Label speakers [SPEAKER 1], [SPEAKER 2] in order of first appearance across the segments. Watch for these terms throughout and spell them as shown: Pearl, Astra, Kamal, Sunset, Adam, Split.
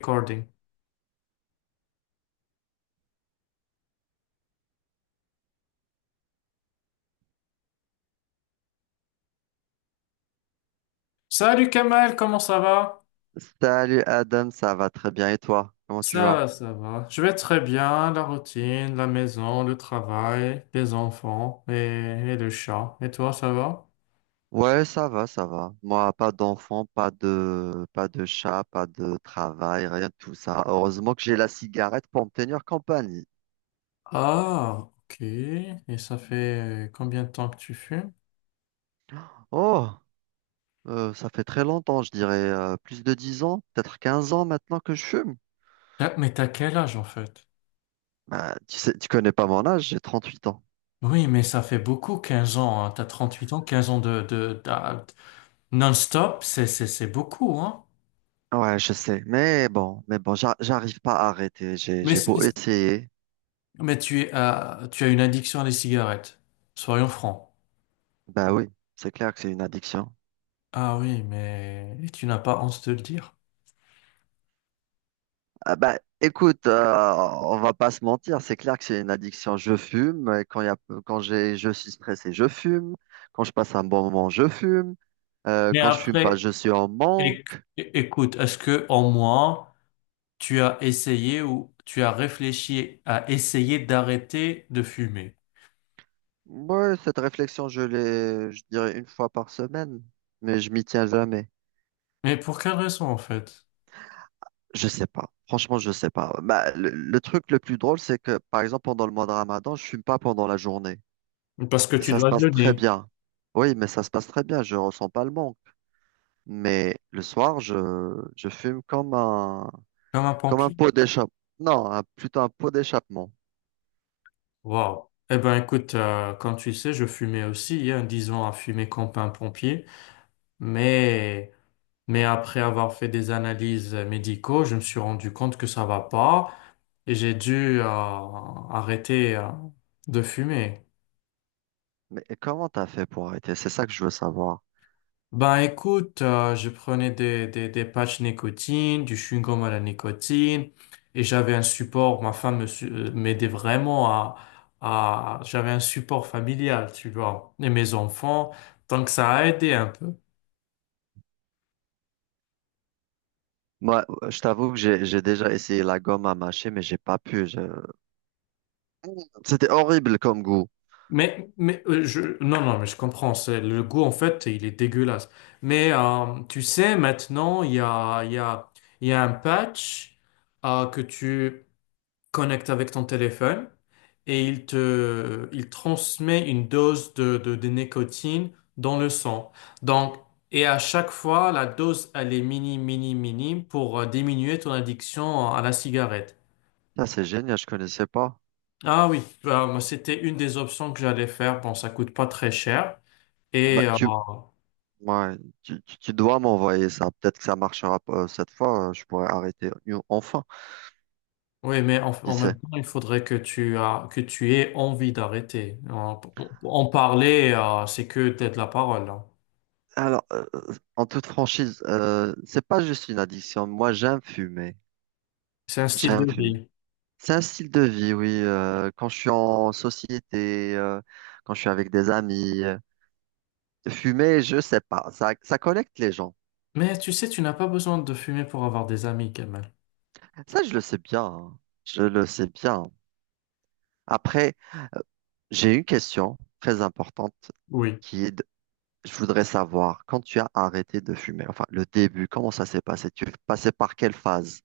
[SPEAKER 1] Recording. Salut Kamal, comment ça va?
[SPEAKER 2] Salut Adam, ça va très bien et toi? Comment tu
[SPEAKER 1] Ça
[SPEAKER 2] vas?
[SPEAKER 1] va, ça va. Je vais très bien. La routine, la maison, le travail, les enfants et le chat. Et toi, ça va?
[SPEAKER 2] Ouais, ça va, ça va. Moi, pas d'enfant, pas de, pas de chat, pas de travail, rien de tout ça. Heureusement que j'ai la cigarette pour me tenir compagnie.
[SPEAKER 1] Ah, ok. Et ça fait combien de temps que tu fumes?
[SPEAKER 2] Oh, ça fait très longtemps, je dirais plus de 10 ans, peut-être 15 ans maintenant que je fume.
[SPEAKER 1] Ah, mais t'as quel âge en fait?
[SPEAKER 2] Bah, tu sais, tu connais pas mon âge, j'ai 38 ans.
[SPEAKER 1] Oui, mais ça fait beaucoup, 15 ans, hein. T'as 8 ans, 15 ans non-stop, c'est beaucoup, hein?
[SPEAKER 2] Ouais, je sais. Mais bon, j'arrive pas à arrêter.
[SPEAKER 1] Mais,
[SPEAKER 2] J'ai beau
[SPEAKER 1] c'est-
[SPEAKER 2] essayer.
[SPEAKER 1] mais tu es, tu as une addiction à les cigarettes. Soyons francs.
[SPEAKER 2] Bah oui, c'est clair que c'est une addiction.
[SPEAKER 1] Ah oui, mais tu n'as pas honte de le dire.
[SPEAKER 2] Ah bah, écoute, on va pas se mentir, c'est clair que c'est une addiction. Je fume, et quand il y a, quand je suis stressé, je fume. Quand je passe un bon moment, je fume.
[SPEAKER 1] Mais
[SPEAKER 2] Quand je fume pas,
[SPEAKER 1] après,
[SPEAKER 2] je suis en
[SPEAKER 1] éc-
[SPEAKER 2] manque.
[SPEAKER 1] écoute, est-ce que en moi, tu as essayé ou tu as réfléchi à essayer d'arrêter de fumer?
[SPEAKER 2] Ouais, cette réflexion, je l'ai, je dirais une fois par semaine, mais je m'y tiens jamais.
[SPEAKER 1] Mais pour quelle raison en fait?
[SPEAKER 2] Je sais pas. Franchement, je sais pas. Bah, le truc le plus drôle, c'est que, par exemple, pendant le mois de Ramadan, je fume pas pendant la journée.
[SPEAKER 1] Parce que
[SPEAKER 2] Et
[SPEAKER 1] tu
[SPEAKER 2] ça se
[SPEAKER 1] dois
[SPEAKER 2] passe très
[SPEAKER 1] jeûner,
[SPEAKER 2] bien. Oui, mais ça se passe très bien. Je ressens pas le manque. Mais le soir, je fume
[SPEAKER 1] comme un
[SPEAKER 2] comme un
[SPEAKER 1] pompier.
[SPEAKER 2] pot d'échappement. Non, plutôt un pot d'échappement.
[SPEAKER 1] Waouh. Eh ben écoute, comme tu sais, je fumais aussi, hein, disons à fumer comme un pompier, mais mais après avoir fait des analyses médicaux, je me suis rendu compte que ça va pas. Et j'ai dû arrêter de fumer.
[SPEAKER 2] Mais comment t'as fait pour arrêter? C'est ça que je veux savoir.
[SPEAKER 1] Ben écoute, je prenais des patchs nicotine, du chewing-gum à la nicotine, et j'avais un support, ma femme m'aidait vraiment à j'avais un support familial, tu vois, et mes enfants, donc ça a aidé un peu.
[SPEAKER 2] Moi, je t'avoue que j'ai déjà essayé la gomme à mâcher, mais j'ai pas pu. C'était horrible comme goût.
[SPEAKER 1] Non, non, mais je comprends, c'est, le goût en fait, il est dégueulasse. Mais tu sais, maintenant, il y a un patch que tu connecte avec ton téléphone et il transmet une dose de nicotine dans le sang. Donc, et à chaque fois, la dose, elle est minime, minime, minime pour diminuer ton addiction à la cigarette.
[SPEAKER 2] Ça, c'est génial, je connaissais pas.
[SPEAKER 1] Ah oui, bah, moi, c'était une des options que j'allais faire. Bon, ça coûte pas très cher.
[SPEAKER 2] Bah,
[SPEAKER 1] Et
[SPEAKER 2] tu, ouais, tu dois m'envoyer ça. Peut-être que ça marchera pas cette fois. Je pourrais arrêter enfin.
[SPEAKER 1] oui, mais en,
[SPEAKER 2] Qui
[SPEAKER 1] en même
[SPEAKER 2] sait?
[SPEAKER 1] temps, il faudrait que tu as, que tu aies envie d'arrêter. En, en parler, c'est que t'as de la parole, hein.
[SPEAKER 2] Alors, en toute franchise, c'est pas juste une addiction. Moi, j'aime fumer.
[SPEAKER 1] C'est un style de
[SPEAKER 2] J'aime fumer.
[SPEAKER 1] vie.
[SPEAKER 2] C'est un style de vie, oui. Quand je suis en société, quand je suis avec des amis, fumer, je sais pas. Ça connecte les gens.
[SPEAKER 1] Mais tu sais, tu n'as pas besoin de fumer pour avoir des amis, Kamel.
[SPEAKER 2] Ça, je le sais bien, hein. Je le sais bien. Après, j'ai une question très importante
[SPEAKER 1] Oui.
[SPEAKER 2] qui est, je voudrais savoir, quand tu as arrêté de fumer, enfin, le début, comment ça s'est passé? Tu es passé par quelle phase?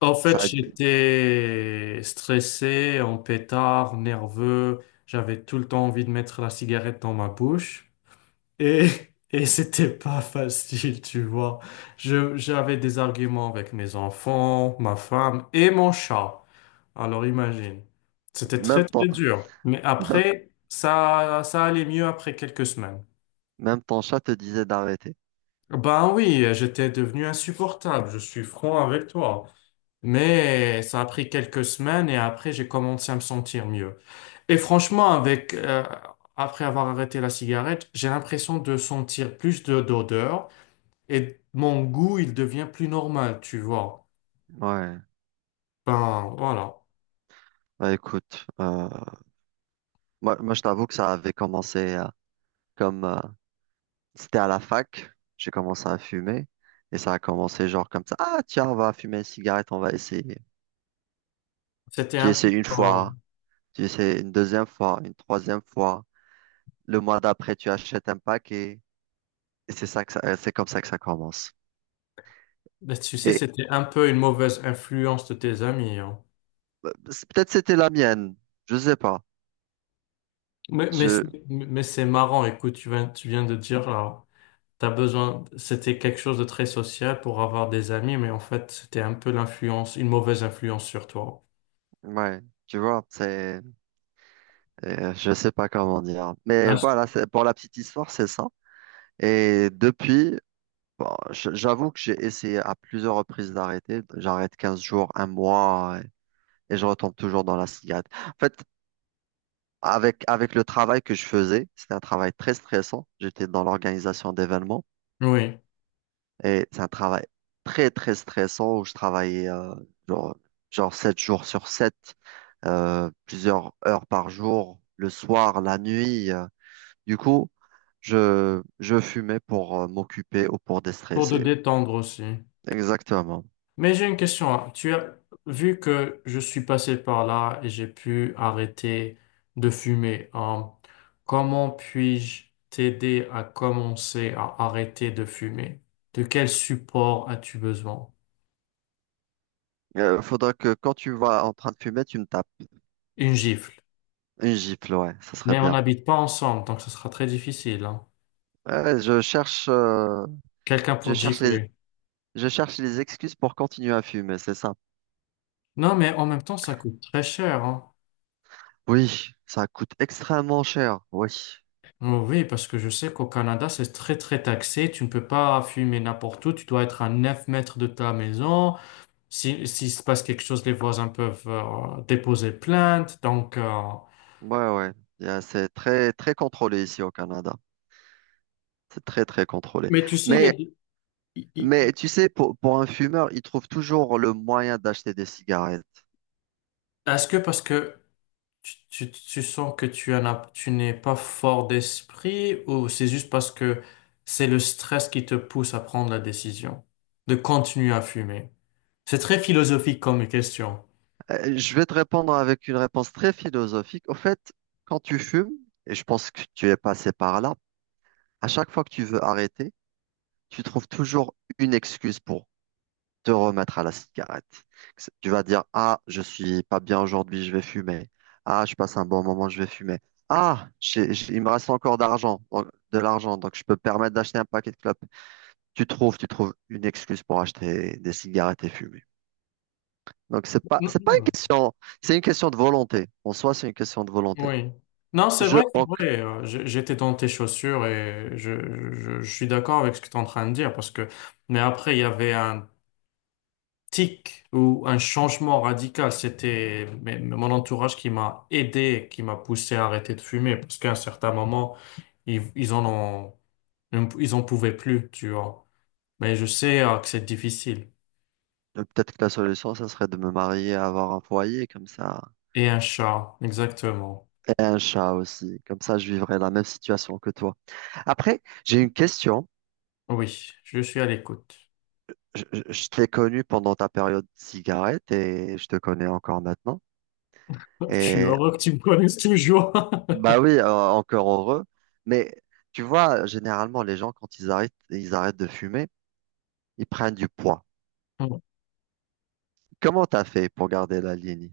[SPEAKER 1] En fait,
[SPEAKER 2] Ça, a-
[SPEAKER 1] j'étais stressé, en pétard, nerveux. J'avais tout le temps envie de mettre la cigarette dans ma bouche. Et et c'était pas facile, tu vois. J'avais des arguments avec mes enfants, ma femme et mon chat. Alors imagine. C'était très,
[SPEAKER 2] même
[SPEAKER 1] très
[SPEAKER 2] temps.
[SPEAKER 1] dur. Mais après, ça allait mieux après quelques semaines.
[SPEAKER 2] Même ton chat te disait d'arrêter.
[SPEAKER 1] Ben oui, j'étais devenu insupportable, je suis franc avec toi. Mais ça a pris quelques semaines et après j'ai commencé à me sentir mieux. Et franchement, avec après avoir arrêté la cigarette, j'ai l'impression de sentir plus de d'odeur et mon goût, il devient plus normal, tu vois.
[SPEAKER 2] Ouais,
[SPEAKER 1] Ben voilà.
[SPEAKER 2] bah écoute, moi, je t'avoue que ça avait commencé comme c'était à la fac, j'ai commencé à fumer et ça a commencé genre comme ça. Ah tiens, on va fumer une cigarette, on va essayer.
[SPEAKER 1] C'était
[SPEAKER 2] Tu
[SPEAKER 1] un peu,
[SPEAKER 2] essaies une fois, tu essaies une deuxième fois, une troisième fois. Le mois d'après, tu achètes un paquet et c'est comme ça que ça commence.
[SPEAKER 1] tu sais,
[SPEAKER 2] Et
[SPEAKER 1] c'était un peu une mauvaise influence de tes amis, hein.
[SPEAKER 2] peut-être c'était la mienne, je sais pas.
[SPEAKER 1] Mais, mais
[SPEAKER 2] Je,
[SPEAKER 1] c'est mais c'est marrant, écoute, tu viens de dire là. T'as besoin, c'était quelque chose de très social pour avoir des amis, mais en fait, c'était un peu l'influence, une mauvaise influence sur toi.
[SPEAKER 2] ouais, tu vois, c'est. Je sais pas comment dire. Mais
[SPEAKER 1] Ah, c-
[SPEAKER 2] voilà, pour la petite histoire, c'est ça. Et depuis, bon, j'avoue que j'ai essayé à plusieurs reprises d'arrêter. J'arrête 15 jours, un mois, et je retombe toujours dans la cigarette. En fait, avec le travail que je faisais, c'était un travail très stressant. J'étais dans l'organisation d'événements
[SPEAKER 1] Oui,
[SPEAKER 2] et c'est un travail très, très stressant où je travaillais genre, genre 7 jours sur 7 plusieurs heures par jour, le soir, la nuit. Du coup, je fumais pour m'occuper ou pour
[SPEAKER 1] pour te
[SPEAKER 2] déstresser.
[SPEAKER 1] détendre aussi.
[SPEAKER 2] Exactement.
[SPEAKER 1] Mais j'ai une question, hein. Tu as vu que je suis passé par là et j'ai pu arrêter de fumer, hein. Comment puis-je t'aider à commencer à arrêter de fumer? De quel support as-tu besoin?
[SPEAKER 2] Faudra que quand tu vas en train de fumer, tu me tapes
[SPEAKER 1] Une gifle.
[SPEAKER 2] une gifle, ouais, ça serait
[SPEAKER 1] Mais on
[SPEAKER 2] bien.
[SPEAKER 1] n'habite pas ensemble, donc ce sera très difficile, hein.
[SPEAKER 2] Ouais, je cherche, euh,
[SPEAKER 1] Quelqu'un
[SPEAKER 2] je
[SPEAKER 1] pour te
[SPEAKER 2] cherche les,
[SPEAKER 1] gifler.
[SPEAKER 2] je cherche les excuses pour continuer à fumer, c'est ça.
[SPEAKER 1] Non, mais en même temps, ça coûte très cher, hein.
[SPEAKER 2] Oui, ça coûte extrêmement cher. Oui,
[SPEAKER 1] Oh oui, parce que je sais qu'au Canada, c'est très, très taxé. Tu ne peux pas fumer n'importe où. Tu dois être à 9 mètres de ta maison. Si, s'il se passe quelque chose, les voisins peuvent déposer plainte. Donc,
[SPEAKER 2] ouais, ouais. C'est très, très contrôlé ici au Canada. C'est très, très contrôlé.
[SPEAKER 1] mais tu sais, il y a
[SPEAKER 2] Mais,
[SPEAKER 1] des-
[SPEAKER 2] mais
[SPEAKER 1] il-
[SPEAKER 2] tu sais, pour un fumeur, il trouve toujours le moyen d'acheter des cigarettes.
[SPEAKER 1] est-ce que parce que tu sens que tu n'es pas fort d'esprit ou c'est juste parce que c'est le stress qui te pousse à prendre la décision de continuer à fumer? C'est très philosophique comme question.
[SPEAKER 2] Je vais te répondre avec une réponse très philosophique. Au fait, quand tu fumes, et je pense que tu es passé par là, à chaque fois que tu veux arrêter, tu trouves toujours une excuse pour te remettre à la cigarette. Tu vas dire, ah, je suis pas bien aujourd'hui, je vais fumer. Ah, je passe un bon moment, je vais fumer. Ah, il me reste encore de l'argent, donc je peux me permettre d'acheter un paquet de clopes. Tu trouves une excuse pour acheter des cigarettes et fumer. Donc,
[SPEAKER 1] Mm,
[SPEAKER 2] c'est pas une
[SPEAKER 1] mm.
[SPEAKER 2] question, c'est une question de volonté. En soi, c'est une question de volonté.
[SPEAKER 1] Oui. Non, c'est
[SPEAKER 2] Je
[SPEAKER 1] vrai, c'est
[SPEAKER 2] pense que
[SPEAKER 1] vrai. J'étais dans tes chaussures et je suis d'accord avec ce que tu es en train de dire parce que, mais après, il y avait un tic ou un changement radical. Mais mon entourage qui m'a aidé, qui m'a poussé à arrêter de fumer parce qu'à un certain moment, ils en ont, ils en pouvaient plus, tu vois. Mais je sais, que c'est difficile.
[SPEAKER 2] peut-être que la solution, ça serait de me marier, avoir un foyer comme ça,
[SPEAKER 1] Et un chat, exactement.
[SPEAKER 2] et un chat aussi. Comme ça, je vivrais la même situation que toi. Après, j'ai une question.
[SPEAKER 1] Oui, je suis à l'écoute.
[SPEAKER 2] Je t'ai connu pendant ta période de cigarette et je te connais encore maintenant.
[SPEAKER 1] Je suis
[SPEAKER 2] Et
[SPEAKER 1] heureux que tu me connaisses toujours.
[SPEAKER 2] bah oui, encore heureux. Mais tu vois, généralement, les gens, quand ils arrêtent de fumer, ils prennent du poids. Comment t'as fait pour garder la ligne?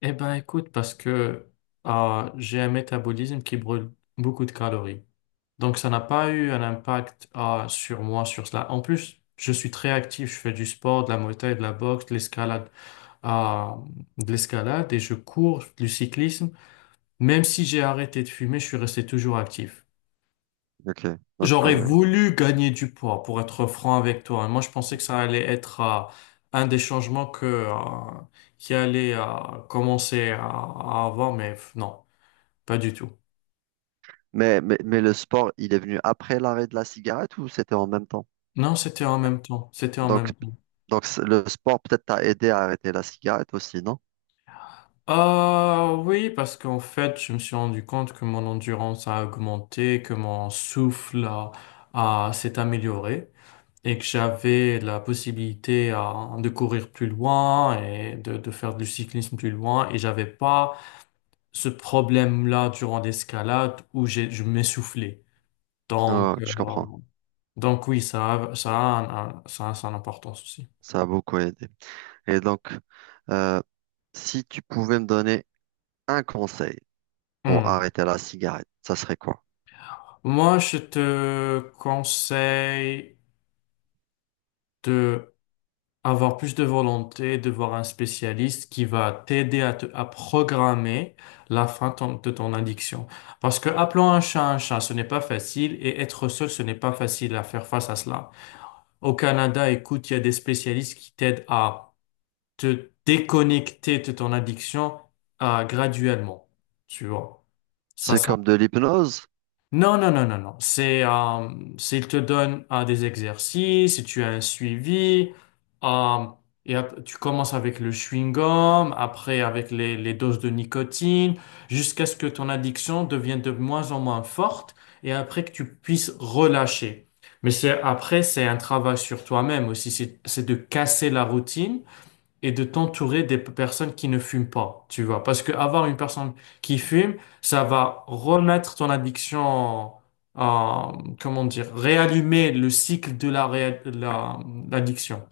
[SPEAKER 1] Eh ben, écoute, parce que j'ai un métabolisme qui brûle beaucoup de calories. Donc, ça n'a pas eu un impact sur moi, sur cela. En plus, je suis très actif. Je fais du sport, de la Muay Thai, de la boxe, de l'escalade, euh, et je cours, du cyclisme. Même si j'ai arrêté de fumer, je suis resté toujours actif.
[SPEAKER 2] Ok. Donc,
[SPEAKER 1] J'aurais voulu gagner du poids, pour être franc avec toi, hein. Moi, je pensais que ça allait être un des changements qui allait commencer à avoir, mais non. Pas du tout.
[SPEAKER 2] mais le sport, il est venu après l'arrêt de la cigarette ou c'était en même temps?
[SPEAKER 1] Non, c'était en même temps. C'était en
[SPEAKER 2] Donc,
[SPEAKER 1] même temps.
[SPEAKER 2] le sport peut-être t'a aidé à arrêter la cigarette aussi, non?
[SPEAKER 1] Ah oui, parce qu'en fait, je me suis rendu compte que mon endurance a augmenté, que mon souffle a, s'est amélioré et que j'avais la possibilité de courir plus loin et de faire du cyclisme plus loin et j'avais pas ce problème-là durant l'escalade où je m'essoufflais. Donc,
[SPEAKER 2] Ouais,
[SPEAKER 1] euh,
[SPEAKER 2] je comprends.
[SPEAKER 1] donc oui, ça a ça a son importance aussi.
[SPEAKER 2] Ça a beaucoup aidé. Et donc, euh, si tu pouvais me donner un conseil pour
[SPEAKER 1] Hmm.
[SPEAKER 2] arrêter la cigarette, ça serait quoi?
[SPEAKER 1] Moi, je te conseille de avoir plus de volonté, de voir un spécialiste qui va t'aider à, à programmer la fin de ton addiction. Parce que appelant un chat, ce n'est pas facile et être seul, ce n'est pas facile à faire face à cela. Au Canada, écoute, il y a des spécialistes qui t'aident à te déconnecter de ton addiction, graduellement. Tu vois. Ça,
[SPEAKER 2] C'est comme de l'hypnose?
[SPEAKER 1] non, non, non, non, non. C'est, il te donne des exercices, et tu as un suivi, euh, tu commences avec le chewing-gum, après avec les doses de nicotine, jusqu'à ce que ton addiction devienne de moins en moins forte, et après que tu puisses relâcher. Mais c'est, après, c'est un travail sur toi-même aussi, c'est de casser la routine et de t'entourer des personnes qui ne fument pas, tu vois. Parce que avoir une personne qui fume, ça va remettre ton addiction, en- comment dire, réallumer le cycle de la, l'addiction.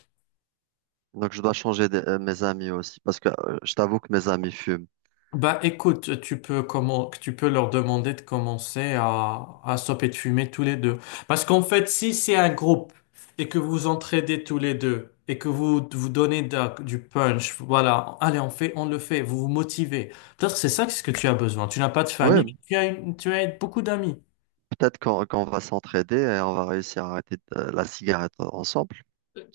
[SPEAKER 2] Donc, je dois changer mes amis aussi, parce que je t'avoue que mes amis fument.
[SPEAKER 1] Bah écoute, tu peux comment tu peux leur demander de commencer à stopper de fumer tous les deux. Parce qu'en fait, si c'est un groupe et que vous entraidez tous les deux et que vous vous donnez du punch, voilà, allez, on le fait, vous vous motivez. Peut-être que c'est ça que ce que tu as besoin. Tu n'as pas de famille, mais
[SPEAKER 2] Oui,
[SPEAKER 1] tu as beaucoup d'amis.
[SPEAKER 2] peut-être qu'on va s'entraider et on va réussir à arrêter la cigarette ensemble.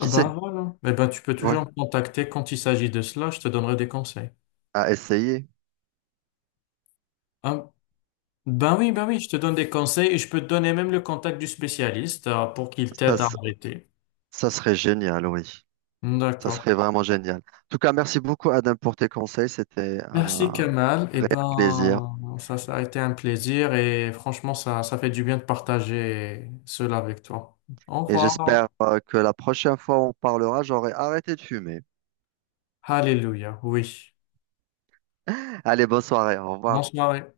[SPEAKER 1] Ah ben
[SPEAKER 2] sait?
[SPEAKER 1] voilà. Eh ben tu peux
[SPEAKER 2] Ouais,
[SPEAKER 1] toujours me contacter quand il s'agit de cela, je te donnerai des conseils.
[SPEAKER 2] à essayer.
[SPEAKER 1] Ah, ben oui, je te donne des conseils et je peux te donner même le contact du spécialiste pour qu'il
[SPEAKER 2] Ça,
[SPEAKER 1] t'aide à
[SPEAKER 2] s-
[SPEAKER 1] arrêter.
[SPEAKER 2] ça serait génial, oui. Ça
[SPEAKER 1] D'accord.
[SPEAKER 2] serait vraiment génial. En tout cas, merci beaucoup, Adam, pour tes conseils. C'était
[SPEAKER 1] Merci
[SPEAKER 2] un
[SPEAKER 1] Kamal. Eh
[SPEAKER 2] réel plaisir.
[SPEAKER 1] ben, ça a été un plaisir et franchement, ça fait du bien de partager cela avec toi. Au
[SPEAKER 2] Et
[SPEAKER 1] revoir.
[SPEAKER 2] j'espère que la prochaine fois où on parlera, j'aurai arrêté de fumer.
[SPEAKER 1] Alléluia. Oui.
[SPEAKER 2] Allez, bonne soirée. Au
[SPEAKER 1] Bonne
[SPEAKER 2] revoir.
[SPEAKER 1] soirée.